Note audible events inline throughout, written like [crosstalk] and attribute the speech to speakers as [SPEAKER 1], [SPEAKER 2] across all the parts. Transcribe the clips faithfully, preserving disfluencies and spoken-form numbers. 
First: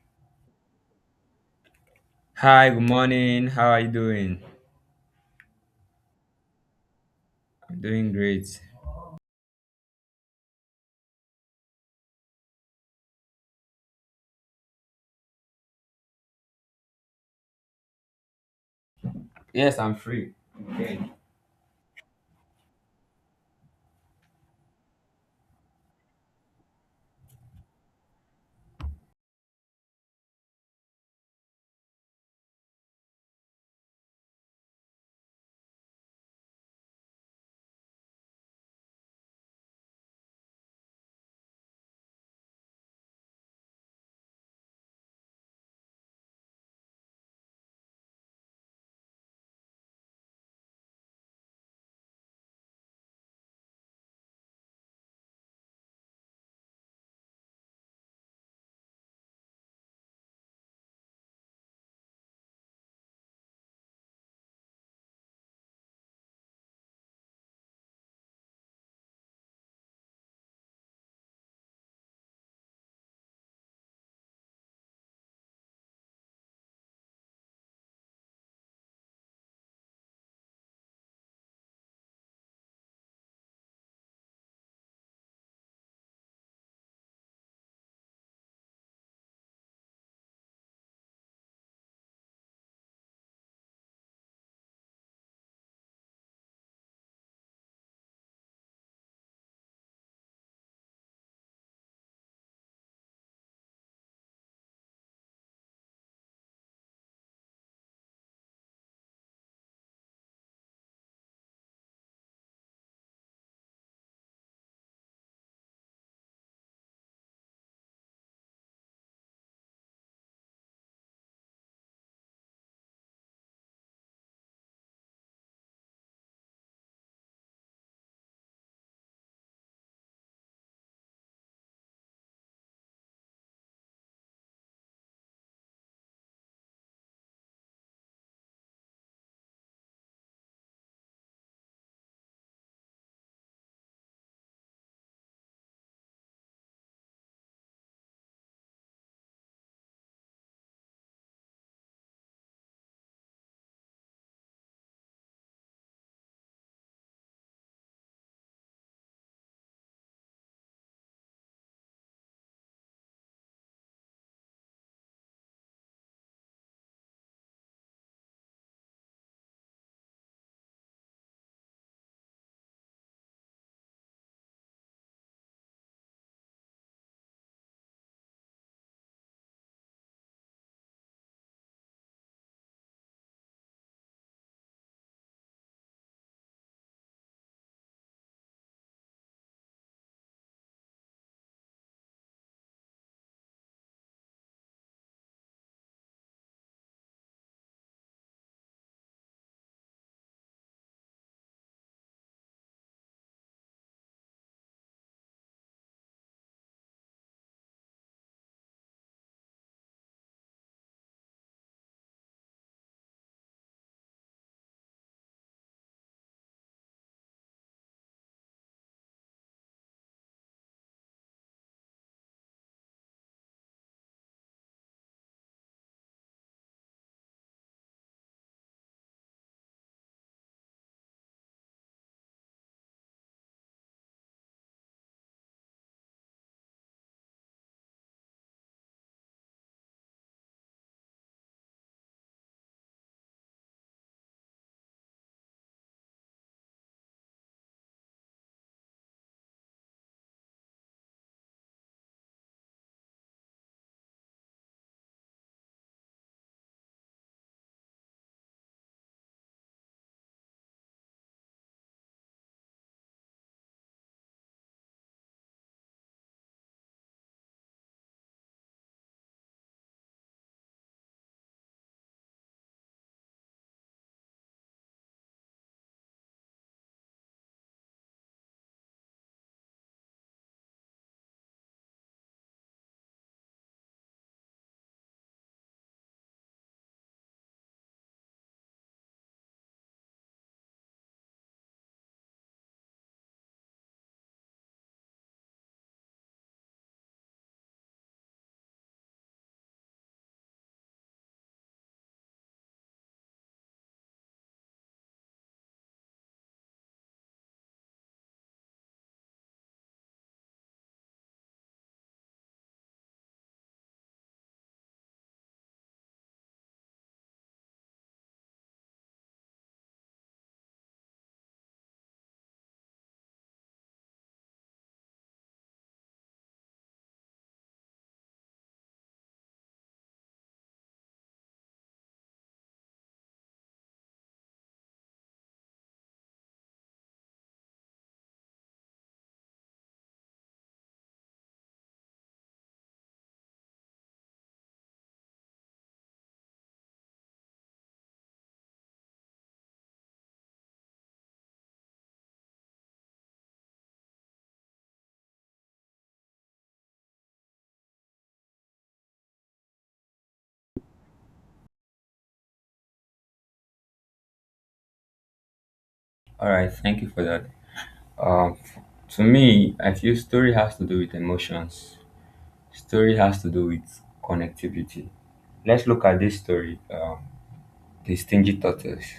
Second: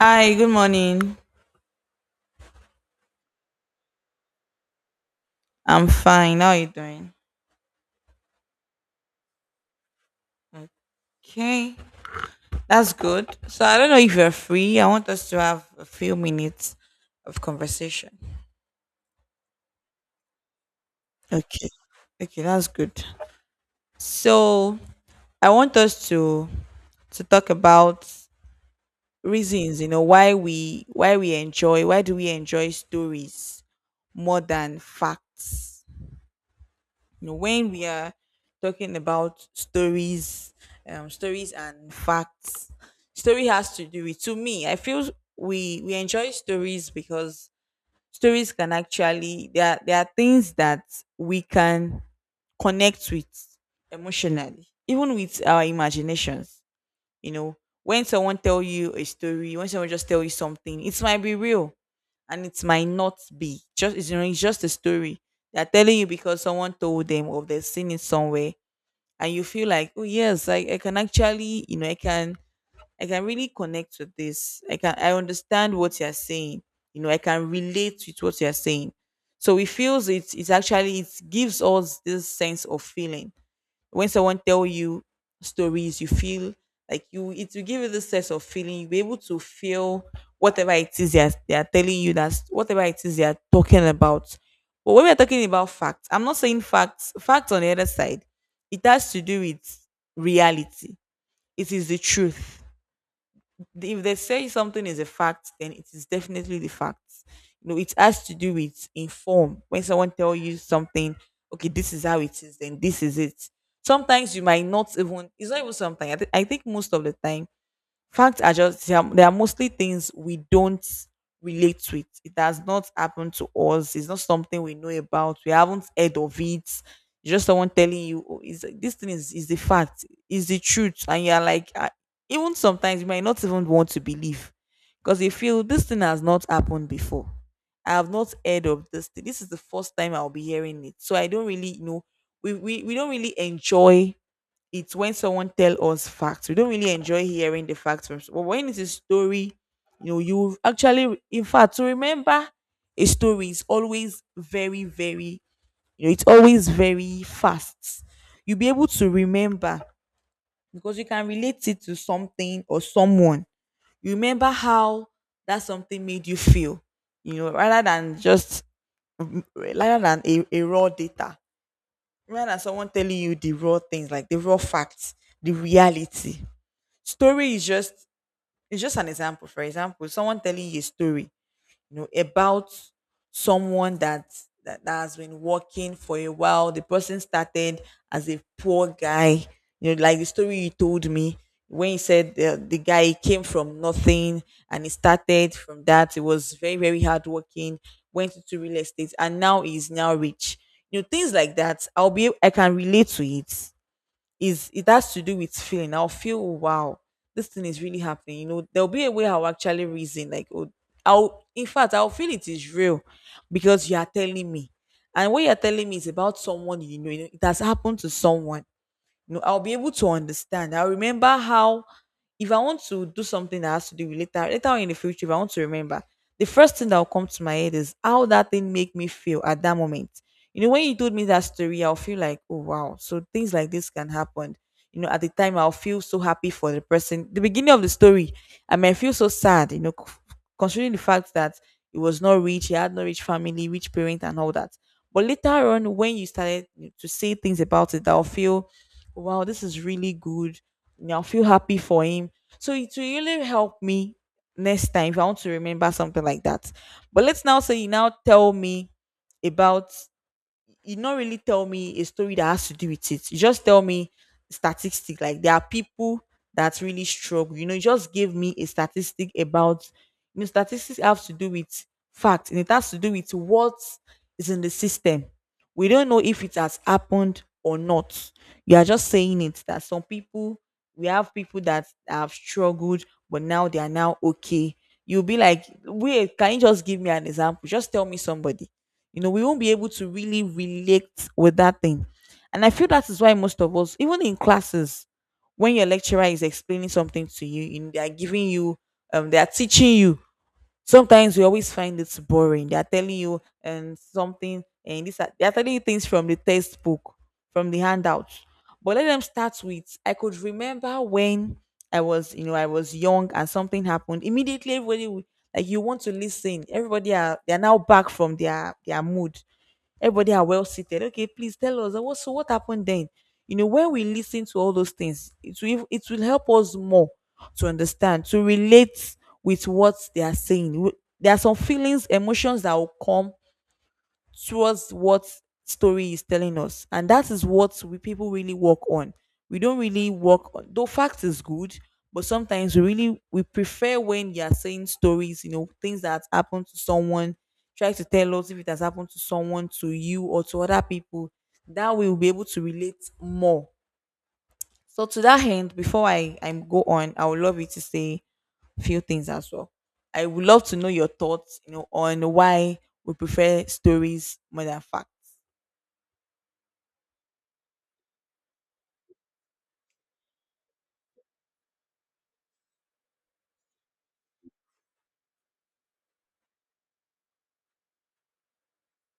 [SPEAKER 1] Hi, good morning.
[SPEAKER 2] Hi, good morning. How are you doing?
[SPEAKER 1] I'm fine. How are you doing?
[SPEAKER 2] I'm doing great.
[SPEAKER 1] Okay, that's good. So I don't know if you're free. I want us to have a few minutes of conversation.
[SPEAKER 2] Yes, I'm free. Okay.
[SPEAKER 1] Okay. Okay, that's good. So I want us to to talk about reasons, you know, why we why we enjoy, why do we enjoy stories more than facts? You know, when we are talking about stories, um, stories and facts, story has to do with. To me, I feel we we enjoy stories because stories can actually there are, there are things that we can connect with emotionally, even with our imaginations, you know, when someone tell you a story, when someone just tell you something, it might be real and it might not be. Just it's, you know, it's just a story. They're telling you because someone told them or they've seen it somewhere, and you feel like, oh yes, I, I can actually, you know, I can I can really connect with this. I can I understand what you're saying. You know, I can relate with what you're saying. So it feels it's it's actually it gives us this sense of feeling when someone tell you stories you feel like you it will give you this sense of feeling. You'll be able to feel whatever it is they are, they are telling you, that's whatever it is they are talking about. But when we're talking about facts, I'm not saying facts facts on the other side, it has to do with reality. It is the truth. If they say something is a fact, then it is definitely the fact. You know, it has to do with inform. When someone tell you something, okay, this is how it is, then this is it. Sometimes you might not even. It's not even sometimes. I, thi- I think most of the time facts are just they are, they are mostly things we don't relate to it. It has not happened to us. It's not something we know about. We haven't heard of it. It's just someone telling you, oh, is this thing is is the fact, is the truth, and you're like, "Ah," even sometimes you might not even want to believe because you feel this thing has not happened before. I have not heard of this thing. This is the first time I'll be hearing it, so I don't really you know. We we we don't really enjoy it's when someone tell us facts. We don't really enjoy hearing the facts from. But when it's a story, you know, you actually, in fact, to remember a story is always very, very, you know, it's always very fast. You'll be able to remember because you can relate it to something or someone. You remember how that something made you feel, you know, rather than just mm, rather than a, a raw data, rather than someone telling you the raw things like the raw facts, the reality. Story is just it's just an example. For example, someone telling you a story, you know, about someone that that, that has been working for a while. The person started as a poor guy, you know, like the story you told me when you said the, the guy came from nothing and he started from that. He was very very hardworking. Went into real estate and now he's now rich. You know, things like that. i'll be I can relate to it. Is it has to do with feeling. I'll feel wow, this thing is really happening. You know, there'll be a way I'll actually reason like, oh, I'll in fact I'll feel it is real, because you are telling me, and what you are telling me is about someone you know. It has happened to someone. No, I'll be able to understand. I'll remember how, if I want to do something that has to do with later, later on in the future, if I want to remember, the first thing that will come to my head is how that thing make me feel at that moment. You know, when you told me that story, I'll feel like, oh wow, so things like this can happen. You know, at the time I'll feel so happy for the person. The beginning of the story, I may feel so sad, you know, c- considering the fact that it was not rich, he had no rich family, rich parent, and all that. But later on, when you started to say things about it, I'll feel wow, this is really good. And I'll feel happy for him. So it will really help me next time if I want to remember something like that. But let's now say you now tell me about, you not really tell me a story that has to do with it. You just tell me statistic. Like there are people that really struggle. You know, you just give me a statistic about, you know, statistics have to do with facts, and it has to do with what is in the system. We don't know if it has happened or not. You are just saying it that some people, we have people that have struggled, but now they are now okay. You'll be like, wait, can you just give me an example? Just tell me somebody. You know we won't be able to really relate with that thing. And I feel that is why most of us, even in classes, when your lecturer is explaining something to you in they are giving you, um they are teaching you, sometimes we always find it boring. They are telling you and something, and this are- they are telling you things from the textbook, from the handout. But let them start with. I could remember when I was, you know, I was young and something happened. Immediately, everybody w- like you want to listen. Everybody are they are now back from their their mood. Everybody are well seated. Okay, please tell us, uh, what so what happened then? You know, when we listen to all those things, it will it will help us more to understand, to relate with what they are saying. W- there are some feelings, emotions that will come towards what story is telling us, and that is what we people really work on. We don't really work on, though fact is good, but sometimes we really we prefer when you're saying stories, you know, things that happened to someone. Try to tell us if it has happened to someone, to you or to other people. That way we'll be able to relate more. So to that end, before i i go on, I would love you to say a few things as well. I would love to know your thoughts, you know on why we prefer stories more than facts.
[SPEAKER 2] All right, thank you for that. Um, to me, I feel story has to do with emotions. Story has to do with connectivity. Let's look at this story, um, the stingy tortoise,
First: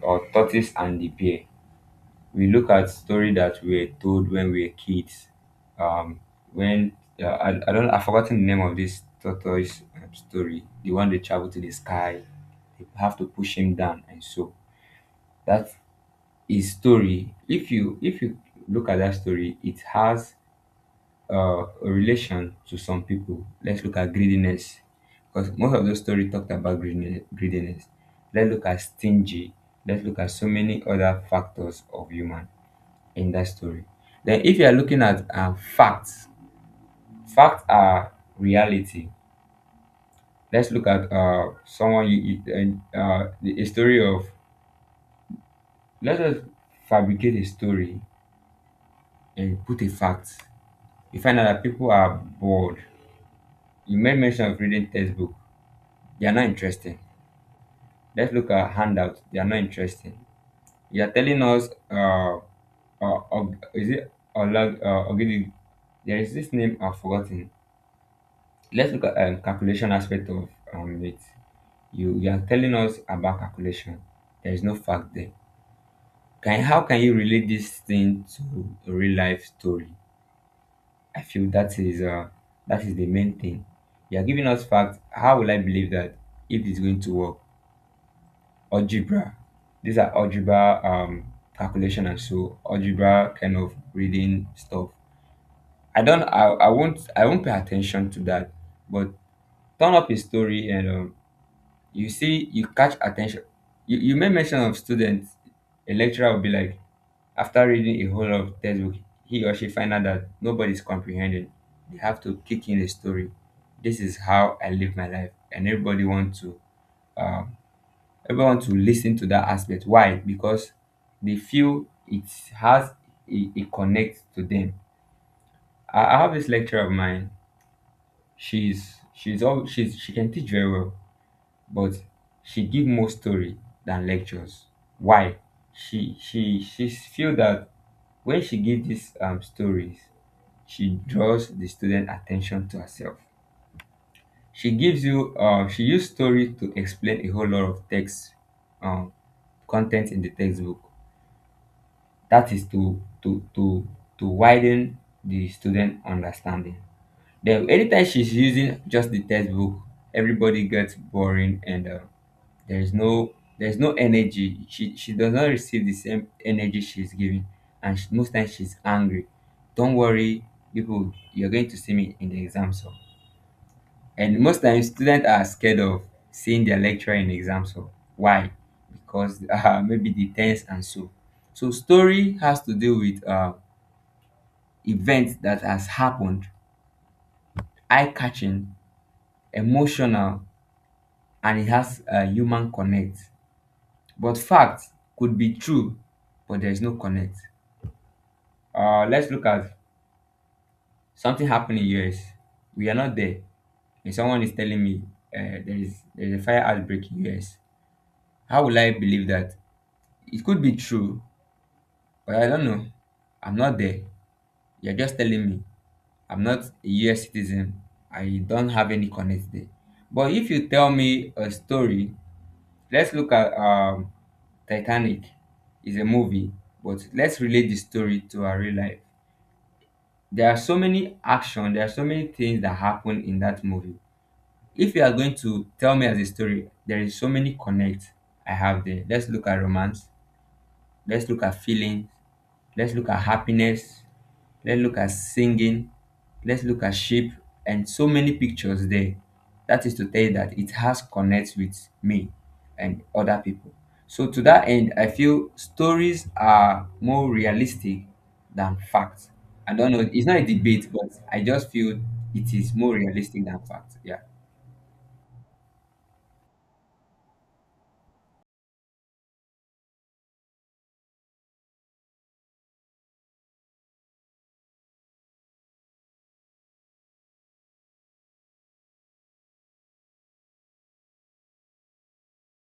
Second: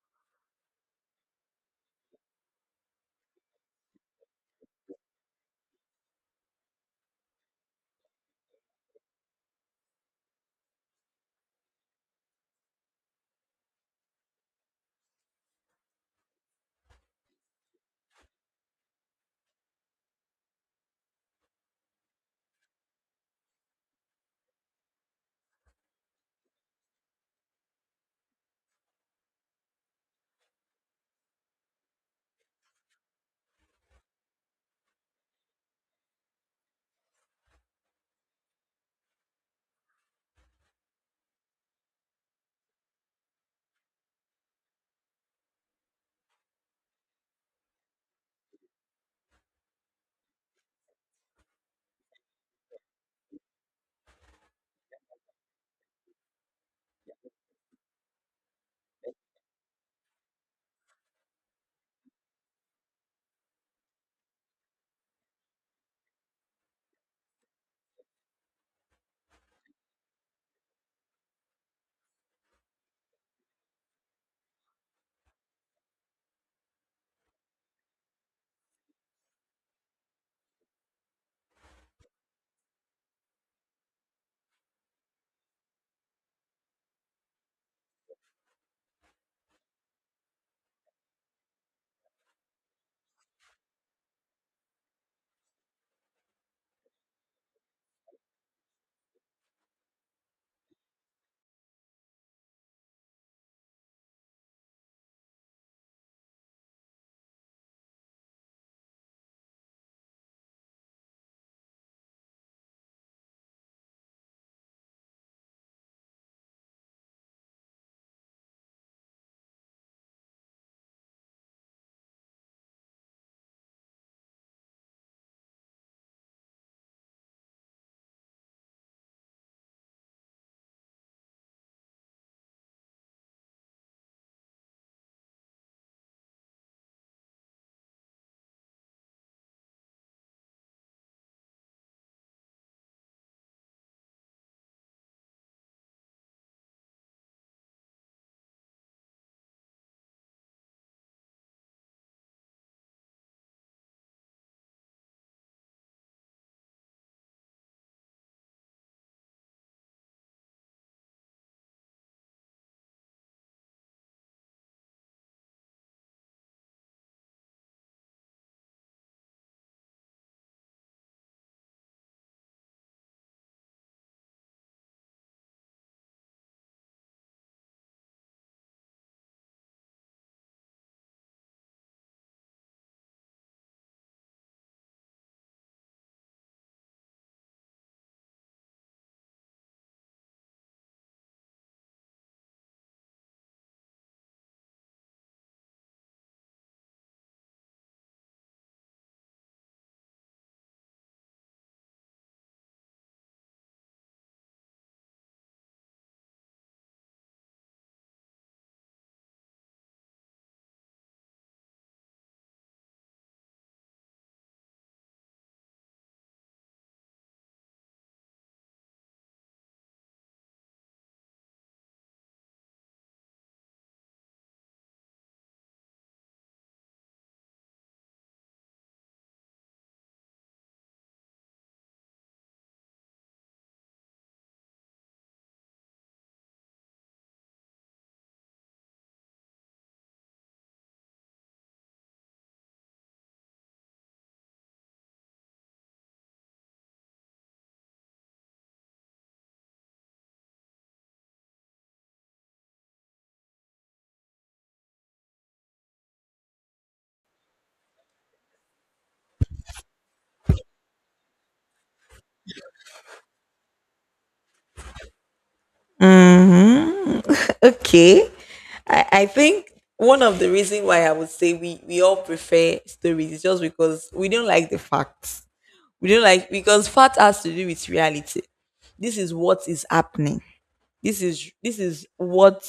[SPEAKER 2] or tortoise and the bear. We look at story that we were told when we were kids. Um, when uh, I, I don't, I've forgotten the name of this tortoise um, story. The one they travel to the sky, they have to push him down, and so that is story. If you if you look at that story, it has uh, a relation to some people. Let's look at greediness, because most of those story talked about greediness. greediness. Let's look at stingy. Let's look at so many other factors of human in that story. Then, if you are looking at um, facts, facts are reality. Let's look at uh, someone you, you uh, uh, the- a story of. Let us fabricate a story and put a fact. You find out that people are bored. You made mention of reading textbook. They are not interesting. Let's look at handouts. They are not interesting. You are telling us, uh, uh, Og- is it Olag, uh, Ogidi? There is this name I've forgotten. Let's look at um, calculation aspect of um, it. You you are telling us about calculation. There is no fact there. Can how can you relate this thing to a real life story? I feel that is uh that is the main thing. You are giving us facts. How will I believe that if it's going to work? Algebra. These are algebra um calculation, and so algebra kind of reading stuff. I don't I, I won't I won't pay attention to that. But turn up a story, and um, you see, you catch attention. You, you made mention of students. A lecturer will be like, after reading a whole of textbook, he or she find out that nobody's comprehending. They have to kick in a story. This is how I live my life, and everybody want to um, everyone want to listen to that aspect. Why? Because they feel it has it, it connects to them. I, I have this lecturer of mine. She's she's all she's she can teach very well, but she give more story than lectures. Why? She she she feel that when she give these um, stories, she draws the student attention to herself. She gives you, uh, she use story to explain a whole lot of text, um, content in the textbook. That is to to to to widen the student understanding. Then anytime she's using just the textbook, everybody gets boring, and uh, there is no there's no energy. She she does not receive the same energy she's giving. And she, most times she's angry, "Don't worry people, you're going to see me in the exam hall." And most times students are scared of seeing their lecturer in the exam hall. Why? Because [laughs] uh, maybe the tense, and so so story has to do with uh, events that has happened, eye-catching, emotional, and it has a human connect. But facts could be true, but there is no connect. Uh, let's look at something happened in U S. We are not there, and someone is telling me, uh, there is there is a fire outbreak in U S. How will I believe that? It could be true, but I don't know. I'm not there. You're just telling me. I'm not a U S citizen. I don't have any connect there. But if you tell me a story, let's look at um, Titanic. It's a movie, but let's relate the story to our real life. There are so many action, there are so many things that happen in that movie. If you are going to tell me as a story, there is so many connect I have there. Let's look at romance. Let's look at feelings. Let's look at happiness. Let's look at singing. Let's look at sheep and so many pictures there. That is to tell you that it has connects with me and other people. So to that end, I feel stories are more realistic than facts. I don't know. It's not a debate, but I just feel it is more realistic than facts. Yeah.
[SPEAKER 1] Mhm. [laughs] Okay. I, I think one of the reason why I would say we, we all prefer stories is just because we don't like the facts. We don't like because fact has to do with reality. This is what is happening. This is this is what,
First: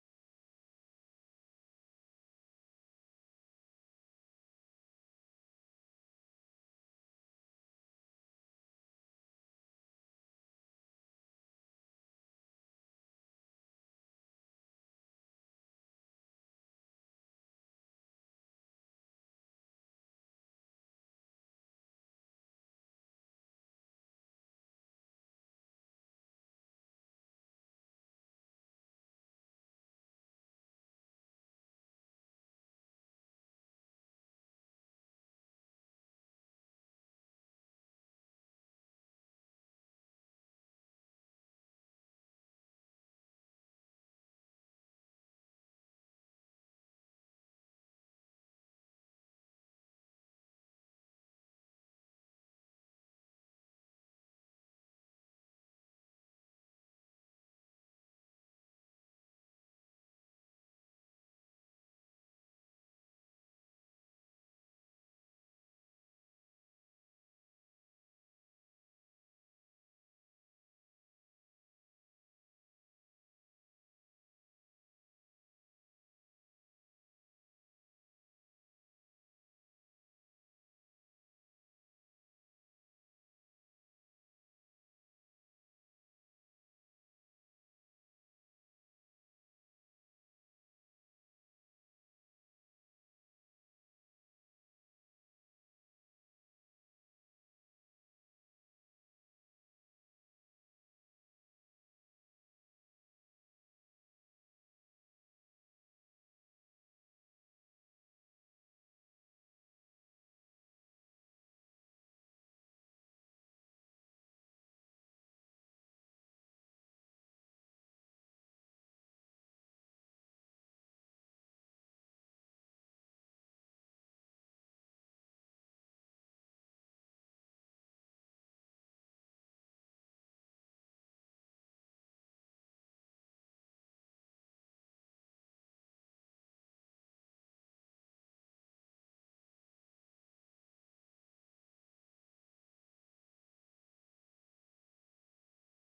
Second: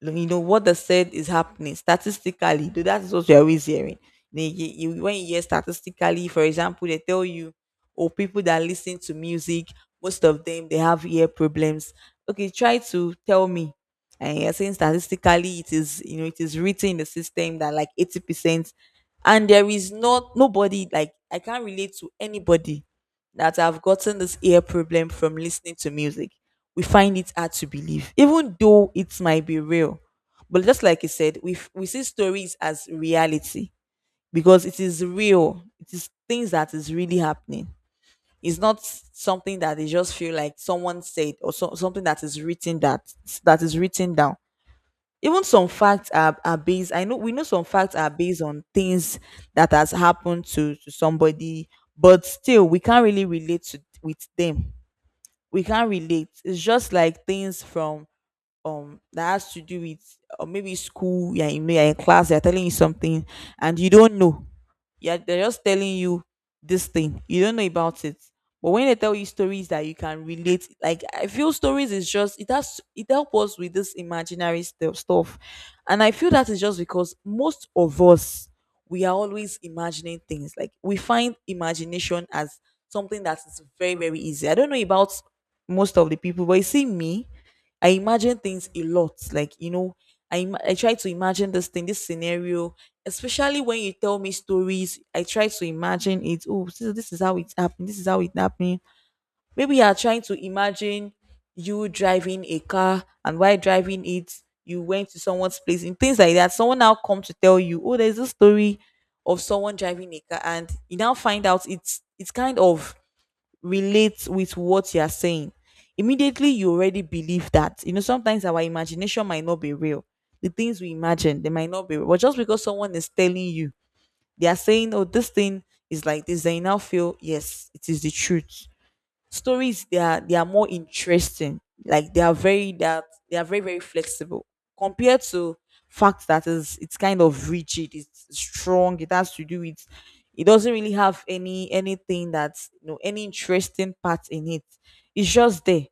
[SPEAKER 1] you know what they said is happening statistically. Though that is what you're always hearing. They- you- you- when you hear statistically, for example, they tell you, oh, people that listen to music, most of them they have ear problems. Okay, try to tell me. And you're saying statistically, it is, you know it is written in the system that like eighty percent, and there is not nobody like I can't relate to anybody that have gotten this ear problem from listening to music. We find it hard to believe, even though it might be real. But just like I said, we f- we see stories as reality because it is real. It is things that is really happening. It's not s- something that they just feel like someone said or so, something that is written that that is written down. Even some facts are, are based. I know we know some facts are based on things that has happened to, to somebody, but still we can't really relate to with them. We can't relate. It's just like things from, um that has to do with, or maybe school, yeah, you know, you're in class, they're telling you something and you don't know. Yeah, they're just telling you this thing, you don't know about it. But when they tell you stories that you can relate, like, I feel stories is just it has it help us with this imaginary stu- stuff. And I feel that is just because most of us, we are always imagining things, like we find imagination as something that is very very easy. I don't know about most of the people, but you see me, I imagine things a lot. Like, you know, I, im- I try to imagine this thing, this scenario, especially when you tell me stories. I try to imagine it. Oh, so this is how it happened. This is how it happened. Maybe you are trying to imagine you driving a car, and while driving it, you went to someone's place and things like that. Someone now come to tell you, oh, there's a story of someone driving a car, and you now find out it's it's kind of relate with what you're saying. Immediately, you already believe that. You know, sometimes our imagination might not be real. The things we imagine, they might not be real. But just because someone is telling you, they are saying, oh, this thing is like this, then you now feel, yes, it is the truth. Stories they are they are more interesting. Like they are very that they are very very flexible compared to fact that is it's kind of rigid. It's strong. It has to do with. It doesn't really have any anything that's, you know, any interesting part in it. It's just there.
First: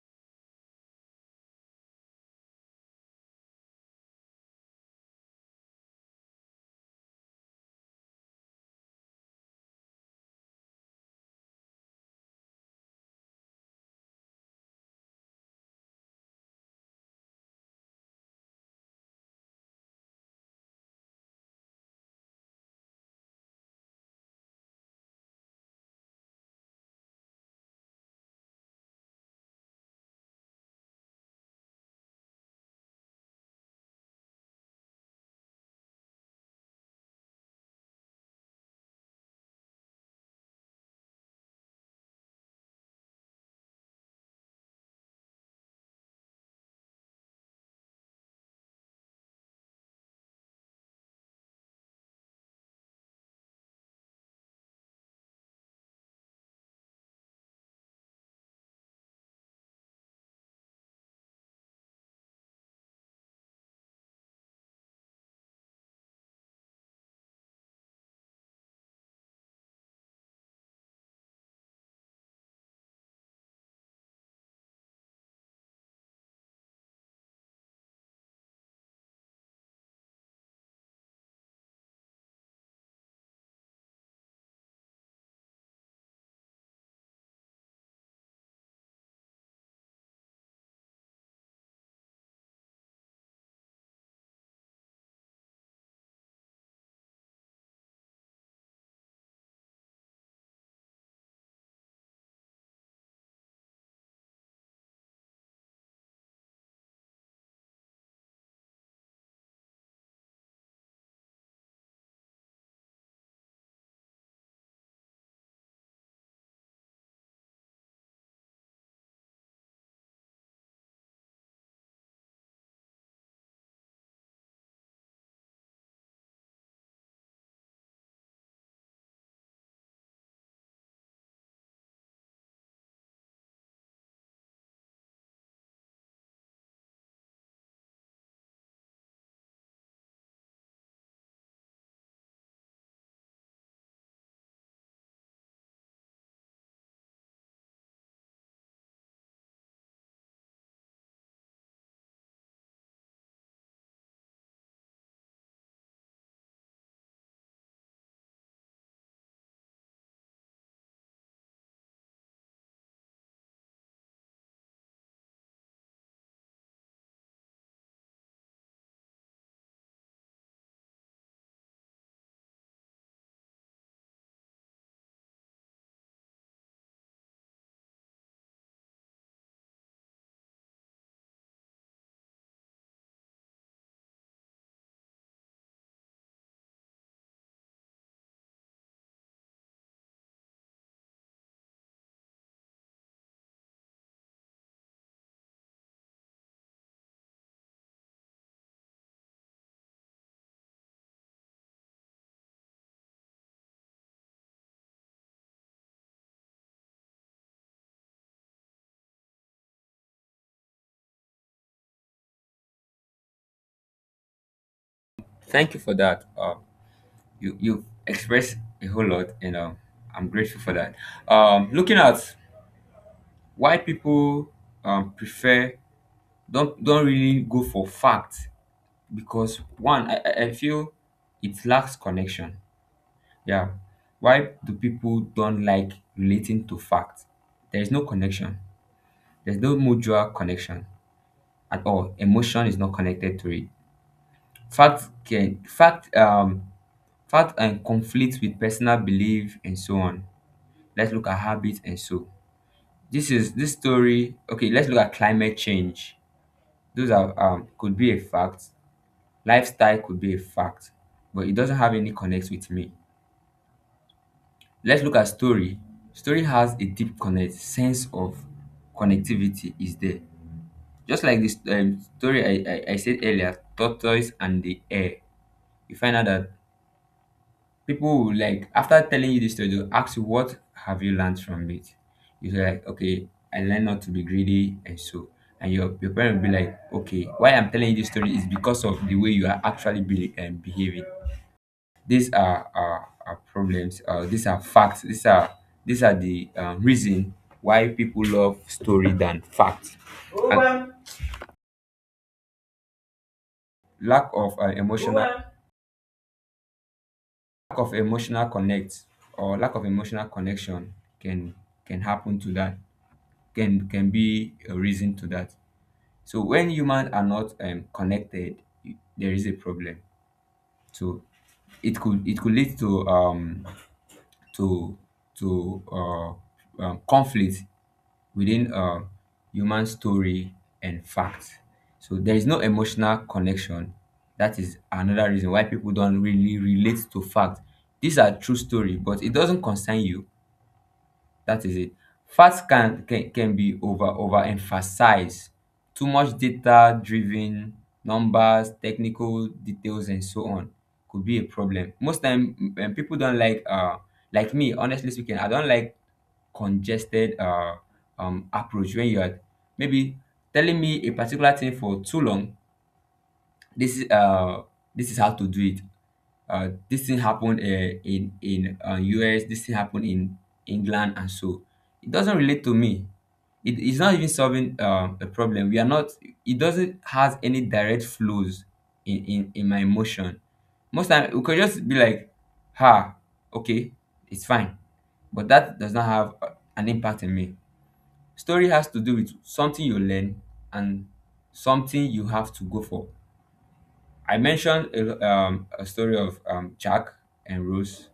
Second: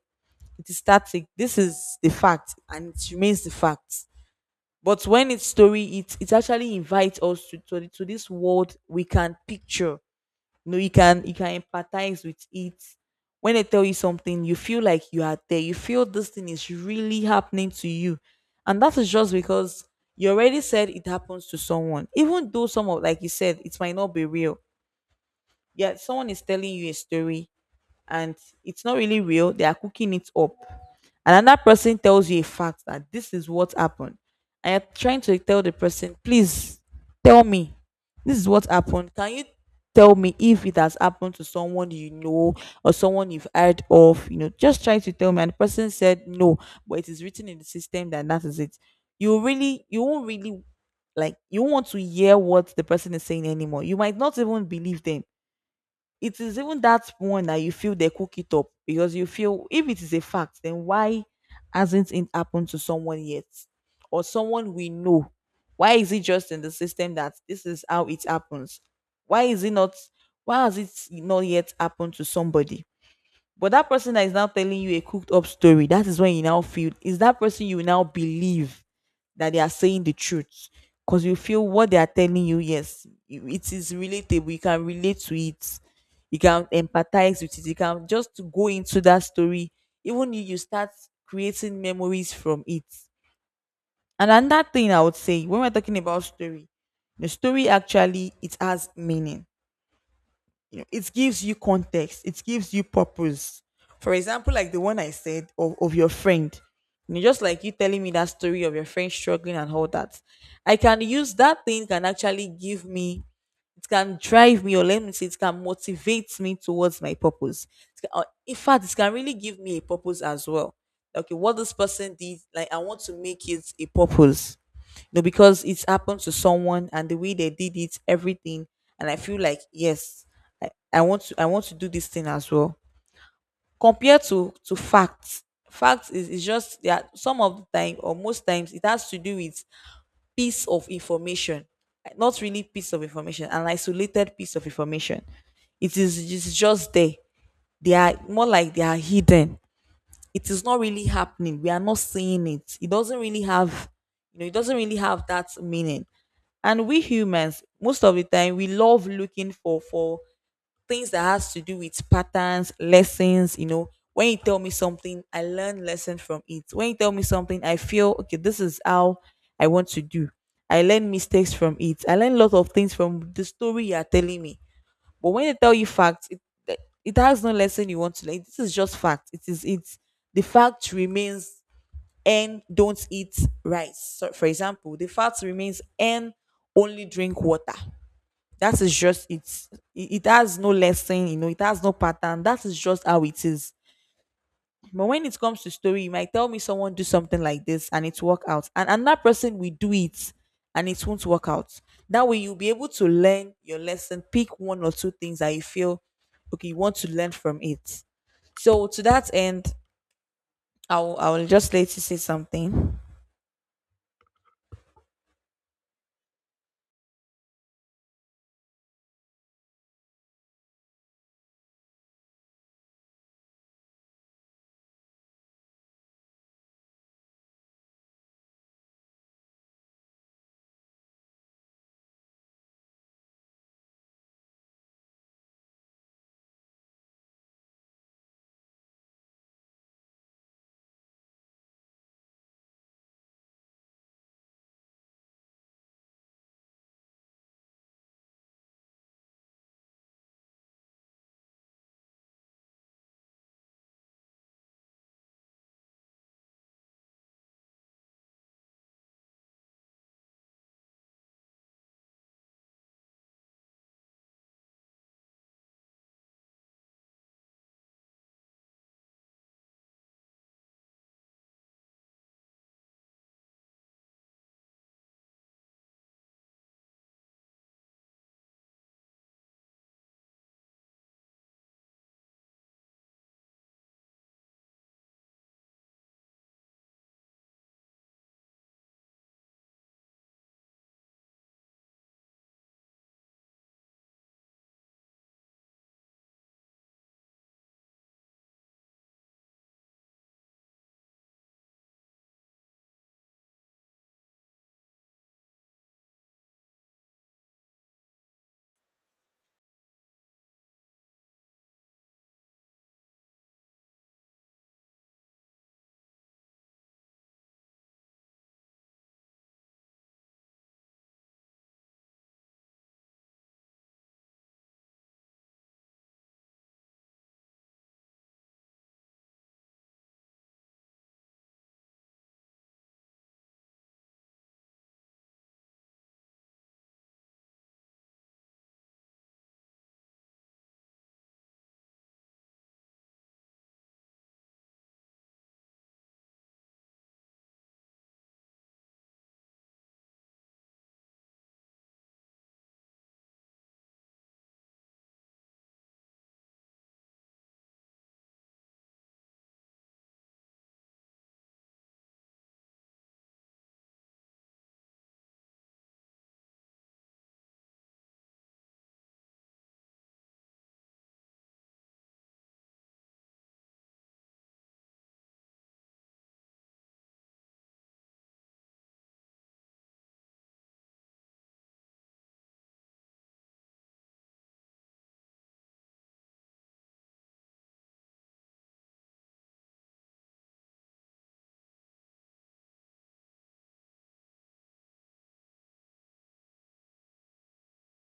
[SPEAKER 1] It is static. This is the fact, and it remains the fact. But when it's story, it it actually invites us to to, the- to this world we can picture, no, you can you can empathize with it. When they tell you something, you feel like you are there. You feel this thing is really happening to you. And that is just because you already said it happens to someone. Even though some of, like you said, it might not be real. Yeah, someone is telling you a story and it's not really real. They are cooking it up. Another person tells you a fact that this is what happened. And you're trying to tell the person, please tell me, this is what happened. Can you tell me if it has happened to someone you know or someone you've heard of? You know, just try to tell me. And the person said no, but it is written in the system that that is it. You really, you won't really, like, you won't want to hear what the person is saying anymore. You might not even believe them. It is even that one that you feel they cook it up, because you feel if it is a fact, then why hasn't it happened to someone yet, or someone we know? Why is it just in the system that this is how it happens? Why is it not? Why has it not yet happened to somebody? But that person that is now telling you a cooked up story, that is when you now feel is that person you now believe, that they are saying the truth, because you feel what they are telling you, yes, you- it is relatable, you can relate to it, you can empathize with it, you can just go into that story, even if you start creating memories from it. And another thing I would say, when we're talking about story, the story actually, it has meaning. You know, it gives you context, it gives you purpose. For example, like the one I said of, of your friend, you know, just like you telling me that story of your friend struggling and all that, I can use that thing, can actually give me, it can drive me, or let me say, it can motivate me towards my purpose. It can- or in fact, it can really give me a purpose as well. Okay, what this person did, like I want to make it a purpose no, because it's happened to someone and the way they did it, everything. And I feel like, yes, I, I want to I want to do this thing as well. Compared to to facts. Facts is, is just that, some of the time or most times, it has to do with piece of information. Not really piece of information, an isolated piece of information. It is it's just there. They are more like they are hidden. It is not really happening. We are not seeing it. It doesn't really have, you know, it doesn't really have that meaning. And we humans, most of the time, we love looking for for things that has to do with patterns, lessons. You know, when you tell me something, I learn lesson from it. When you tell me something, I feel okay, this is how I want to do. I learn mistakes from it. I learn a lot of things from the story you are telling me. But when they tell you facts, it, it has no lesson you want to learn. This is just fact. It is it's the fact remains N don't eat rice. So for example, the fact remains N only drink water. That is just it. It. It has no lesson, you know, it has no pattern. That is just how it is. But when it comes to story, you might tell me someone do something like this and it work out. And another person will do it and it won't work out. That way you'll be able to learn your lesson, pick one or two things that you feel okay, you want to learn from it. So to that end, I'll I'll just let you say something.
[SPEAKER 2] Thank you for that. Um, you you expressed a whole lot, and um, I'm grateful for that. Um, looking at why people um prefer don't don't really go for fact, because one, I, I I feel it lacks connection. Yeah. Why do people don't like relating to fact? There is no connection. There's no mutual connection at all. Emotion is not connected to it. Fact can fact um fact and conflict with personal belief, and so on. Let's look at habits, and so. This is this story. Okay, let's look at climate change. Those are, um could be a fact. Lifestyle could be a fact, but it doesn't have any connect with me. Let's look at story. Story has a deep connect, sense of connectivity is there. Just like this um, story I, I, I said earlier, tortoise and the hare. You find out that people will, like, after telling you this story, they'll ask you what have you learned from it. You say like, okay, I learned not to be greedy, and so. And your, your parent will be like, okay, why I'm telling you this story is because of the way you are actually be, um, behaving. These are are, are problems. Uh, these are facts. These are these are the um, reason why people love story than facts. And lack of uh, emotional, lack of emotional connect, or lack of emotional connection can can happen to that, can can be a reason to that. So when humans are not um, connected, there is a problem. So it could it could lead to um to to uh, um, conflict within um, human story and fact. So there is no emotional connection. That is another reason why people don't really relate to fact. These are true story, but it doesn't concern you. That is it. Facts can can, can be over overemphasized. Too much data driven numbers, technical details, and so on could be a problem. Most time, mm, eh, people don't like, uh like me. Honestly speaking, I don't like congested uh um approach when you're maybe telling me a particular thing for too long. This is uh this is how to do it. Uh, this thing happened uh, in in uh, U S, this thing happened in England, and so it doesn't relate to me. It is not even solving um, a problem. We are not. It doesn't has any direct flows in in, in my emotion. Most time we could just be like, "Ha, okay, it's fine," but that does not have uh, an impact in me. Story has to do with something you learn, and something you have to go for. I mentioned a, um, a story of um, Jack and Rose.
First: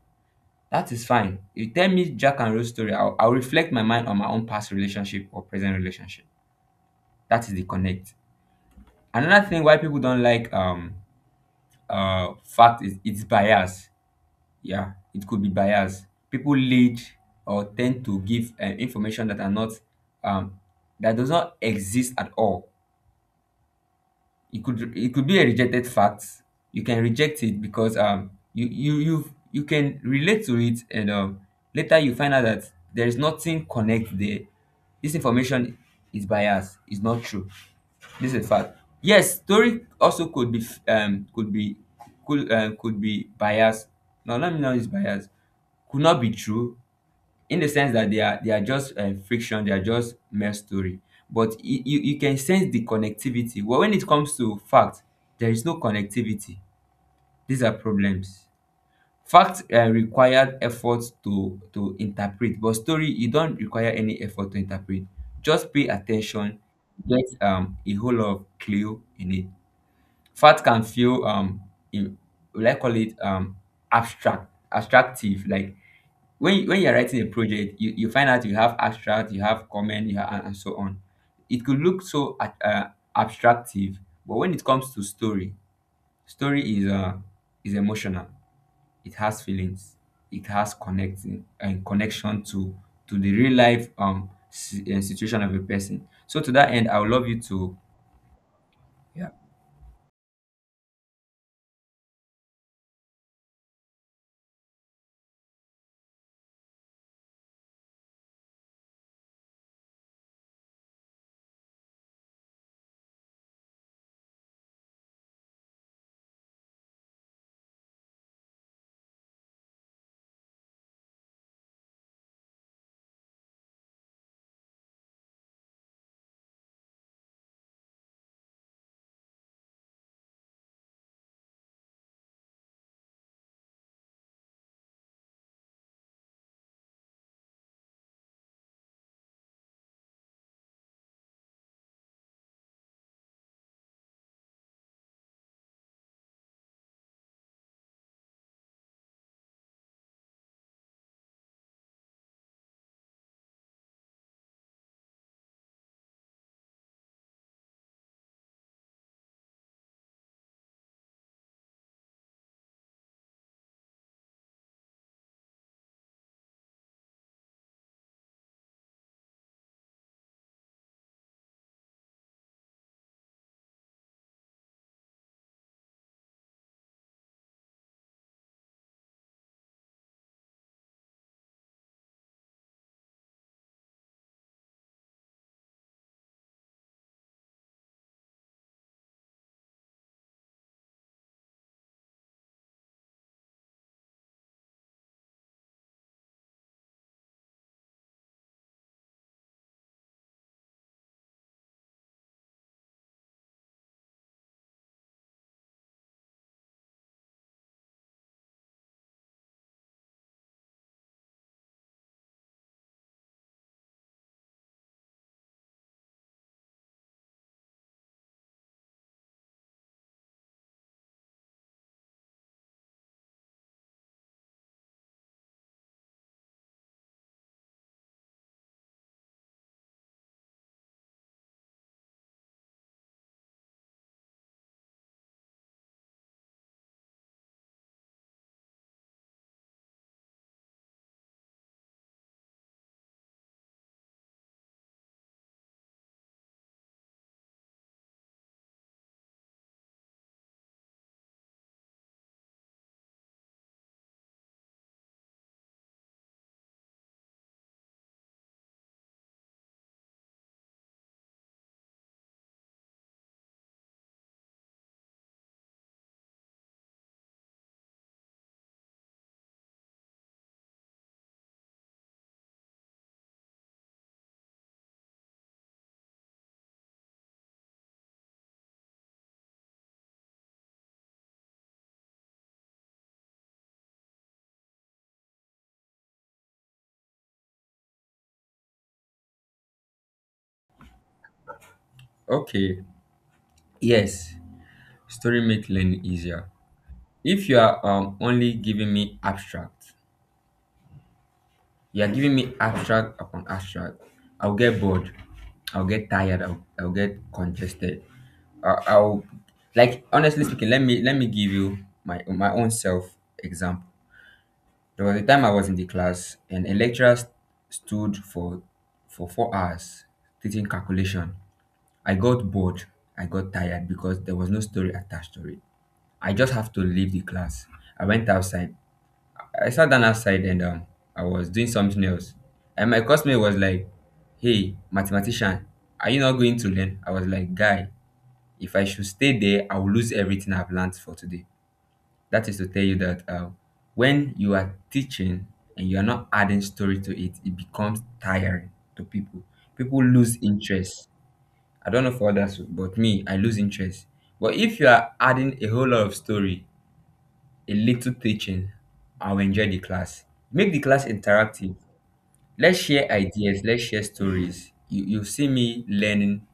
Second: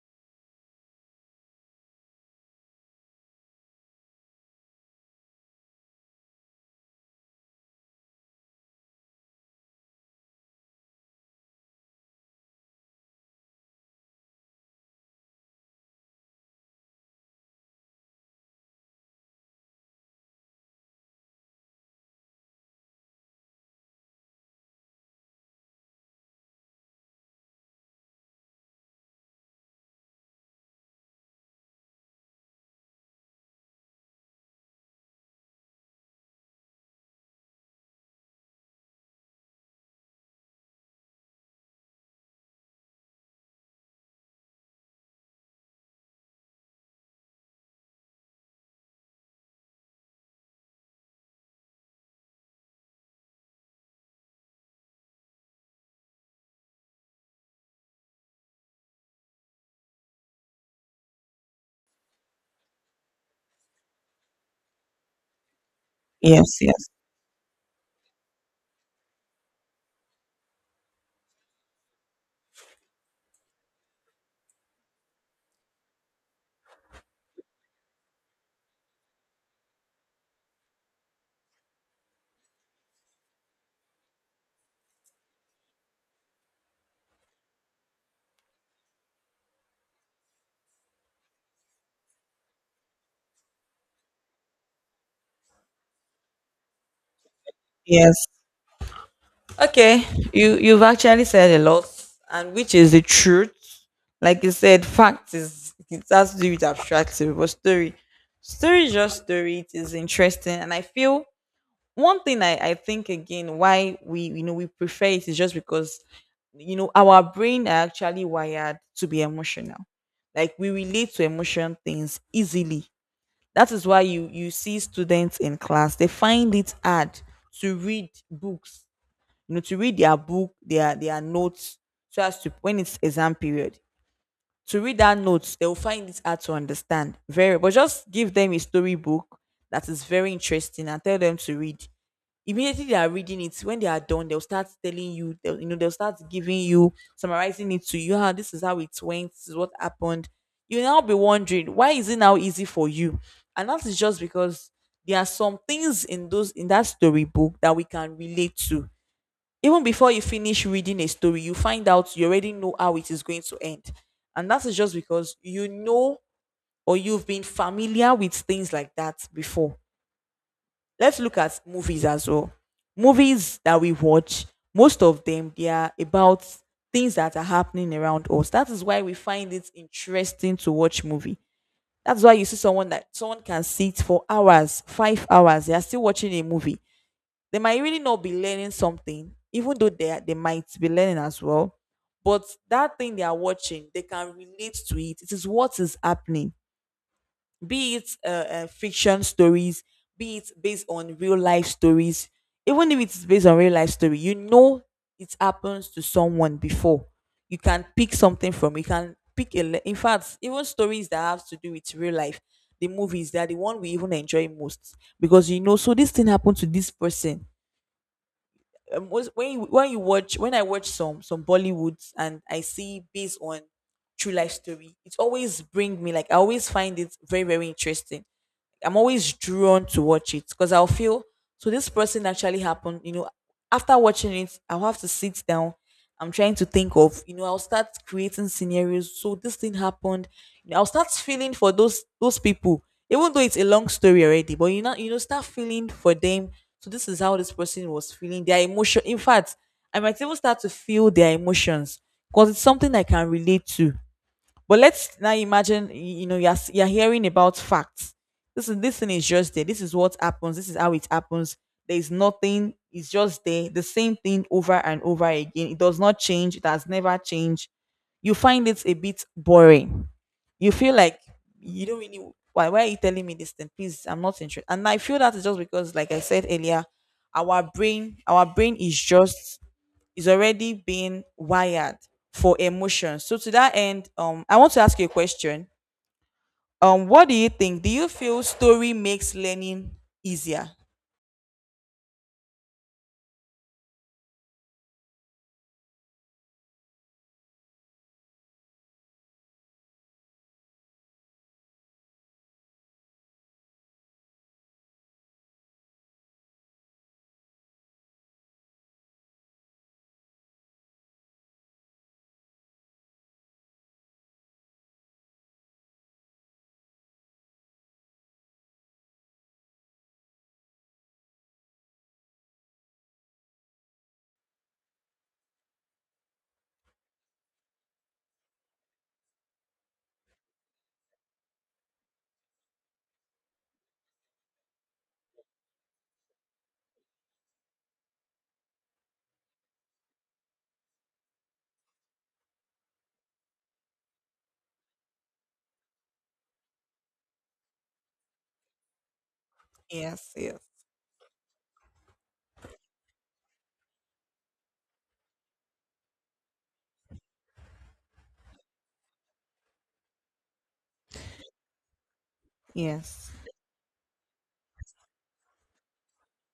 [SPEAKER 2] That is fine. You tell me Jack and Rose story, I'll, I'll reflect my mind on my own past relationship or present relationship. That is the connect. Another thing why people don't like um uh fact is it's bias. Yeah, it could be bias. People lead or tend to give uh, information that are not, um that does not exist at all. It could it could be a rejected fact. You can reject it because um you you you you can relate to it, and um later you find out that there is nothing connect there. This information is biased, it's not true. This is a fact. Yes, story also could be f- um could be could um, could be biased. Now, let me know is biased, could not be true, in the sense that they are they are just um, friction, they are just mere story. But you, you you can sense the connectivity well. When it comes to fact, there is no connectivity. These are problems. Fact uh, required effort to to interpret, but story, you don't require any effort to interpret. Just pay
[SPEAKER 1] Yes,
[SPEAKER 2] attention.
[SPEAKER 1] yes.
[SPEAKER 2] Get um a whole lot of clue in it. Fact can feel, um in, will I call it um abstract, abstractive, like when you, when you're writing a project, you, you find out you have abstract, you have comment, you have, and, and so on. It could look so ab- uh, abstractive. But when it comes to story, story is uh is emotional. It has feelings, it has connecting and connection to to the real life, um si- uh, situation of a person. So to that end, I would love you to.
[SPEAKER 1] Yes.
[SPEAKER 2] Yeah.
[SPEAKER 1] Okay. You you've actually said a lot, and which is the truth. Like you said, fact is it has to do with abstractive, but story, story is just story. It is interesting, and I feel one thing I I think again, why we, you know, we prefer it is just because, you know, our brain are actually wired to be emotional. Like we relate to emotion things easily. That is why you you see students in class, they find it hard to read books, you know, to read their book, their their notes, so as to when it's exam period, to read that notes, they will find it hard to understand. Very, but just give them a storybook that is very interesting and tell them to read. Immediately they are reading it, when they are done, they'll start telling you, they'll, you know, they'll start giving you, summarizing it to you. How this is how it went, this is what happened. You now be wondering why is it now easy for you, and that is just because there are some things in those in that storybook that we can relate to. Even before you finish reading a story, you find out you already know how it is going to end. And that is just because you know, or you've been familiar with things like that before. Let's look at movies as well. Movies that we watch, most of them they are about things that are happening around us. That is why we find it interesting to watch movie. That's why you see someone that someone can sit for hours, five hours, they are still watching a movie. They might really not be learning something, even though they are, they might be learning as well. But that thing they are watching, they can relate to it. It is what is happening, be it uh, uh, fiction stories, be it based on real life stories. Even if it's based on real life story, you know it happens to someone before. You can pick something from. You can pick a. le- In fact, even stories that have to do with real life, the movies they are the one we even enjoy most because you know. So this thing happened to this person um, was- when you when you watch when I watch some some Bollywoods and I see based on true life story, it always bring me, like, I always find it very very interesting. I'm always drawn to watch it because I'll feel so this person actually happened, you know, after watching it, I'll have to sit down. I'm trying to think of, you know, I'll start creating scenarios. So this thing happened. You know, I'll start feeling for those those people, even though it's a long story already, but you know, you know, start feeling for them. So this is how this person was feeling, their emotion. In fact, I might even start to feel their emotions because it's something I can relate to. But let's now imagine, y- you know, you're, s- you're hearing about facts. This is, this thing is just there. This is what happens. This is how it happens. There is nothing. It's just there. The same thing over and over again. It does not change. It has never changed. You find it a bit boring. You feel like you don't really. Why? Why are you telling me this thing? Please, I'm not interested. And I feel that is just because, like I said earlier, our brain, our brain is just is already being wired for emotion. So to that end, um, I want to ask you a question. Um, what do you think? Do you feel story makes learning easier?
[SPEAKER 2] Okay. Yes, story make learning easier. If you are um only giving me abstract. You are giving me abstract upon abstract. I'll get bored. I'll get tired. I'll, I'll get congested. I- I'll, like, honestly speaking, Let me let me give you my my own self example. There was a time I was in the class and a lecturer st- stood for for four hours teaching calculation. I got bored. I got tired because there was no story attached to it. I just have to leave the class. I went outside. I sat down outside and, um, I was doing something else. And my classmate was like, "Hey, mathematician, are you not going to learn?" I was like, "Guy, if I should stay there, I will lose everything I've learned for today." That is to tell you that, uh, when you are teaching and you are not adding story to it, it becomes tiring to people. People
[SPEAKER 1] Yes,
[SPEAKER 2] lose
[SPEAKER 1] yes,
[SPEAKER 2] interest. I don't know for others, but me, I lose interest. But if you are adding a whole lot of story, a little teaching, and we enjoy the class. Make the class interactive. Let's share
[SPEAKER 1] yes,
[SPEAKER 2] ideas, let's share stories. You, you see me learning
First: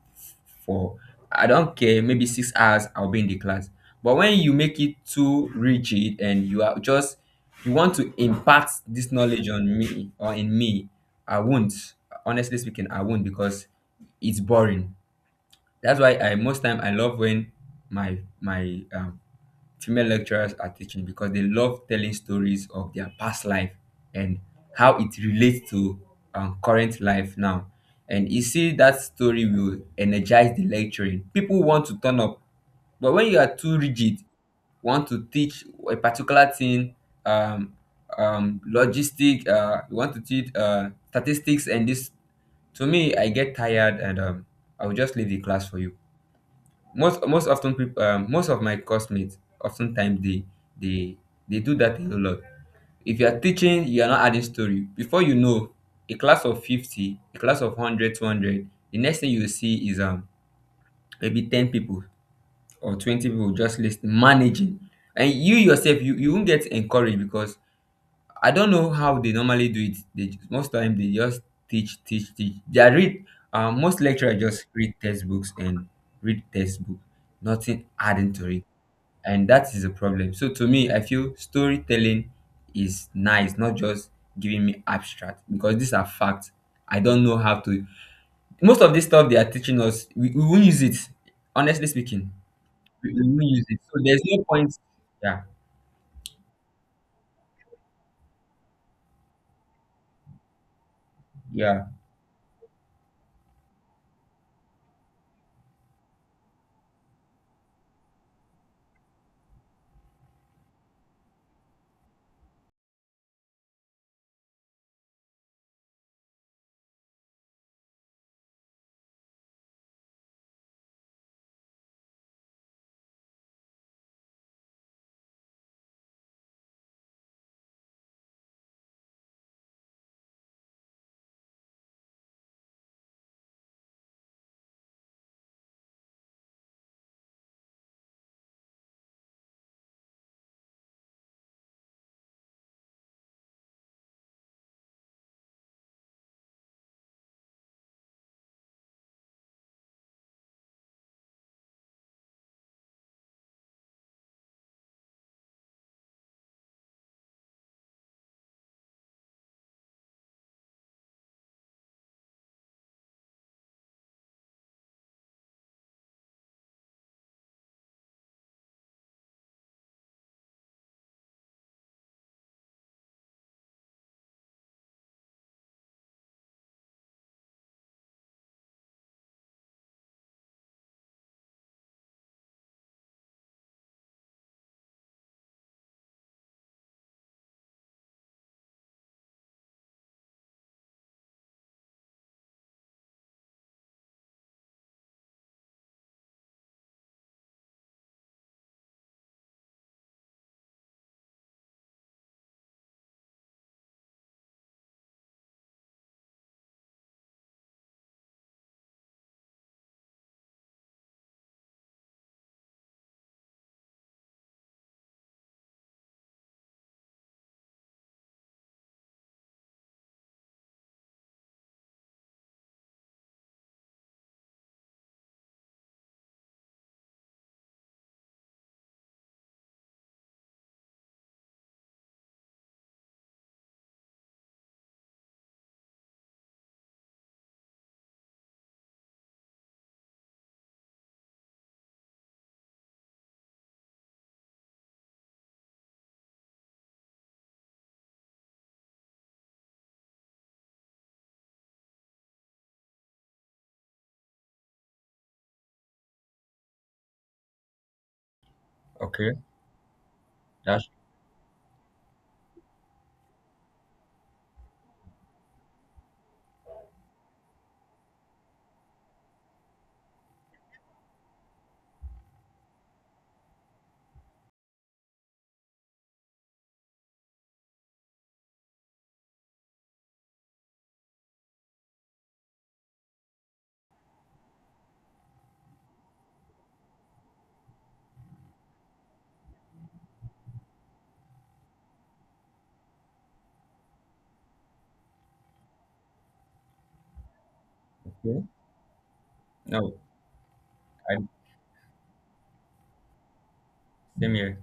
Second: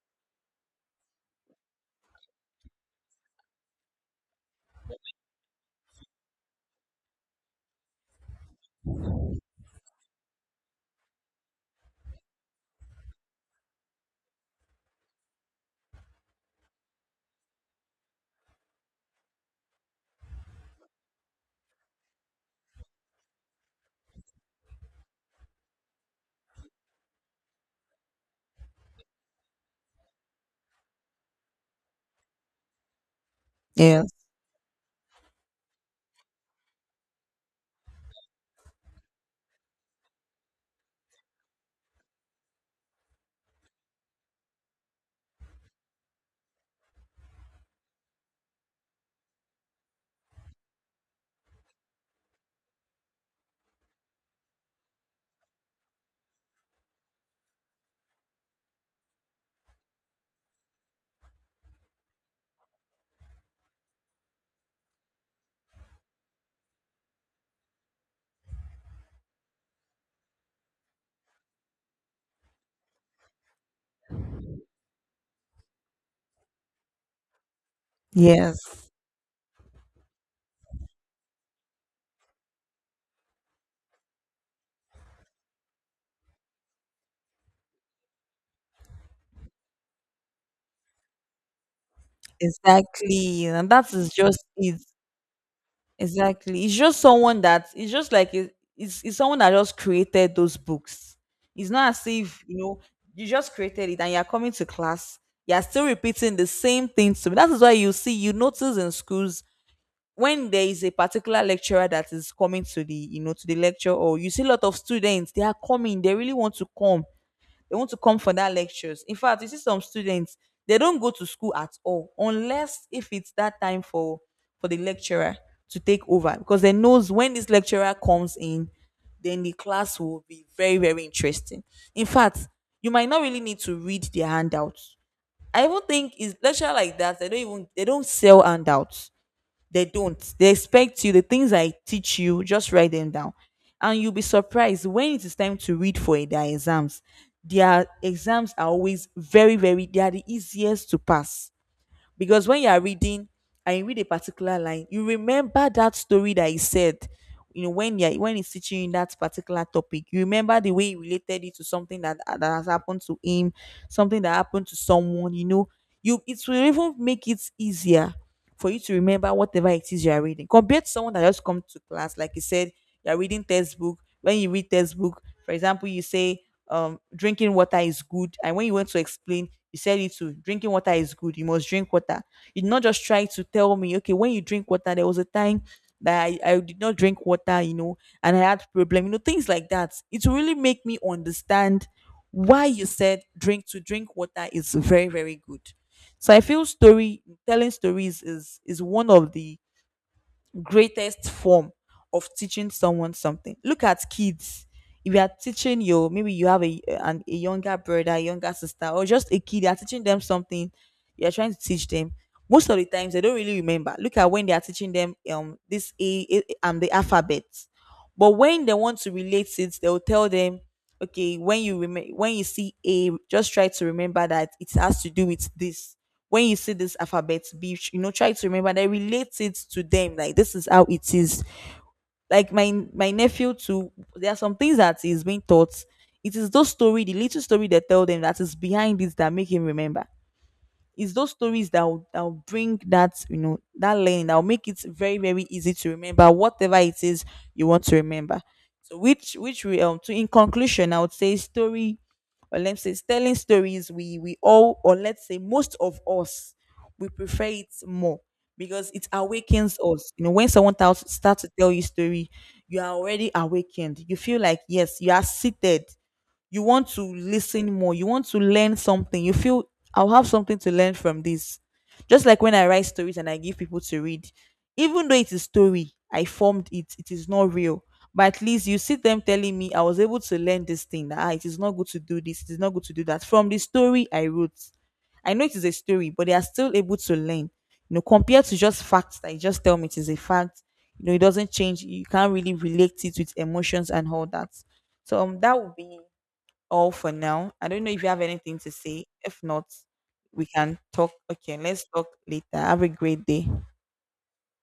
[SPEAKER 2] for, I don't care, maybe six hours, I'll be in the class. But when you make it too rigid, and you are just, you want to impart this knowledge on me or in me, I won't. Honestly speaking, I won't, because it's boring. That's why I most time I love when my my um, female lecturers are teaching, because they love telling stories of their past life, and how it relates to um, current life now. And you see, that story will energize the lecturing. People want to turn up, but when you are too
[SPEAKER 1] yes,
[SPEAKER 2] rigid, want to teach a particular thing, um, um, logistic, uh, you want to teach uh, statistics, and this, to me, I get tired, and um, I will just leave the class for you. Most most often, people, um, most of my classmates, oftentimes they they they do that a whole lot. If you are teaching, you are not adding story. Before you know, a class of fifty, a class of one hundred, two hundred, the next thing you will see is, um maybe ten people or twenty people, just listening, managing. And you yourself, you, you won't get encouraged, because I don't know how they normally do it. They ju- most time they just teach, teach, teach. They are read, um, most lecturers just read textbooks, and read textbook, nothing adding to it.
[SPEAKER 1] yes.
[SPEAKER 2] And that is a problem. So to me, I feel storytelling is nice, not just giving me abstract, because these are facts. I don't know how to. Most of this stuff they are teaching us, we, we won't use it. Honestly speaking, we, we won't
[SPEAKER 1] Exactly,
[SPEAKER 2] use
[SPEAKER 1] and
[SPEAKER 2] it,
[SPEAKER 1] that
[SPEAKER 2] so
[SPEAKER 1] is
[SPEAKER 2] there's
[SPEAKER 1] just
[SPEAKER 2] no point.
[SPEAKER 1] it.
[SPEAKER 2] Yeah.
[SPEAKER 1] Exactly, it's just someone that it's just like it, it's it's someone that just created those books. It's
[SPEAKER 2] Yeah.
[SPEAKER 1] not as if you know you just created it and you're coming to class. You're still repeating the same things to me. That is why you see, you notice in schools when there is a particular lecturer that is coming to the you know to the lecture, or you see a lot of students, they are coming, they really want to come, they want to come for that lectures. In fact, you see some students, they don't go to school at all unless if it's that time for for the lecturer to take over, because they knows when this lecturer comes in, then the class will be very very interesting. In fact, you might not really need to read their handouts. I even think is lecturer like that, they don't even, they don't sell handouts, they don't. They expect you, the things I teach you, just write them down. And you'll be surprised when it is time to read for their exams. Their exams are always very, very, they are the easiest to pass. Because when you are reading and you read a particular line, you remember that story that he said. You know, when you're, when he's teaching you that particular topic, you remember the way he related it to something that, that has happened to him, something that happened to someone, you know, you, it will even make it easier for you to remember whatever it is you are reading, compared to someone that just come to class like you said. You're reading textbook. When you read textbook, for example, you say, um drinking water is good, and when you went to explain, you said it too, drinking water is good, you must drink water. You did not just try to tell me, okay, when you drink water, there was a time that I, I did not drink water, you know, and I had problem, you know, things like that, it will really make me understand why you said drink to drink water is very very good. So I feel story, telling stories is is one of the greatest form of teaching someone something. Look at kids. If you are teaching your, maybe you have a an, a younger brother, a younger sister, or just a kid, you are teaching them something. You are trying to teach them. Most of the times they don't really remember. Look at when they are teaching them um this a, a um the alphabet, but when they want to relate it, they'll tell them, okay, when you rem- when you see A, just try to remember that it has to do with this. When you see this alphabet B, you know, try to remember. They relate it to them, like this is how it is. Like my my nephew too. There are some things that is being taught. It is those story, the little story they tell them that is behind this that make him remember. It's those stories that will, that will bring that, you know, that learning, that will make it very very easy to remember whatever it is you want to remember. So which which we um to in conclusion, I would say story, or let's say telling stories, we we all, or let's say most of us, we prefer it more, because it
[SPEAKER 2] Okay,
[SPEAKER 1] awakens us. You know, when someone
[SPEAKER 2] that's...
[SPEAKER 1] tells starts to tell you story, you are already awakened, you feel like yes, you are seated, you want to listen more, you want to learn something, you feel I'll have something to learn from this. Just like when I write stories and I give people to read, even though it is a story, I formed it, it is not real, but at least you see them telling me I was able to learn this thing, that ah, it is not good to do this, it is not good to do that, from the story I wrote. I know it is a story, but they are still able to learn, you know, compared to just facts that you just tell me it is a fact, you know, it doesn't change, you can't really relate it with emotions and all that. So um, that would be all for now. I don't know if you have
[SPEAKER 2] Okay.
[SPEAKER 1] anything to say. If not,
[SPEAKER 2] No.
[SPEAKER 1] we can talk.
[SPEAKER 2] I,
[SPEAKER 1] Okay, let's talk later. Have a great day.
[SPEAKER 2] same here.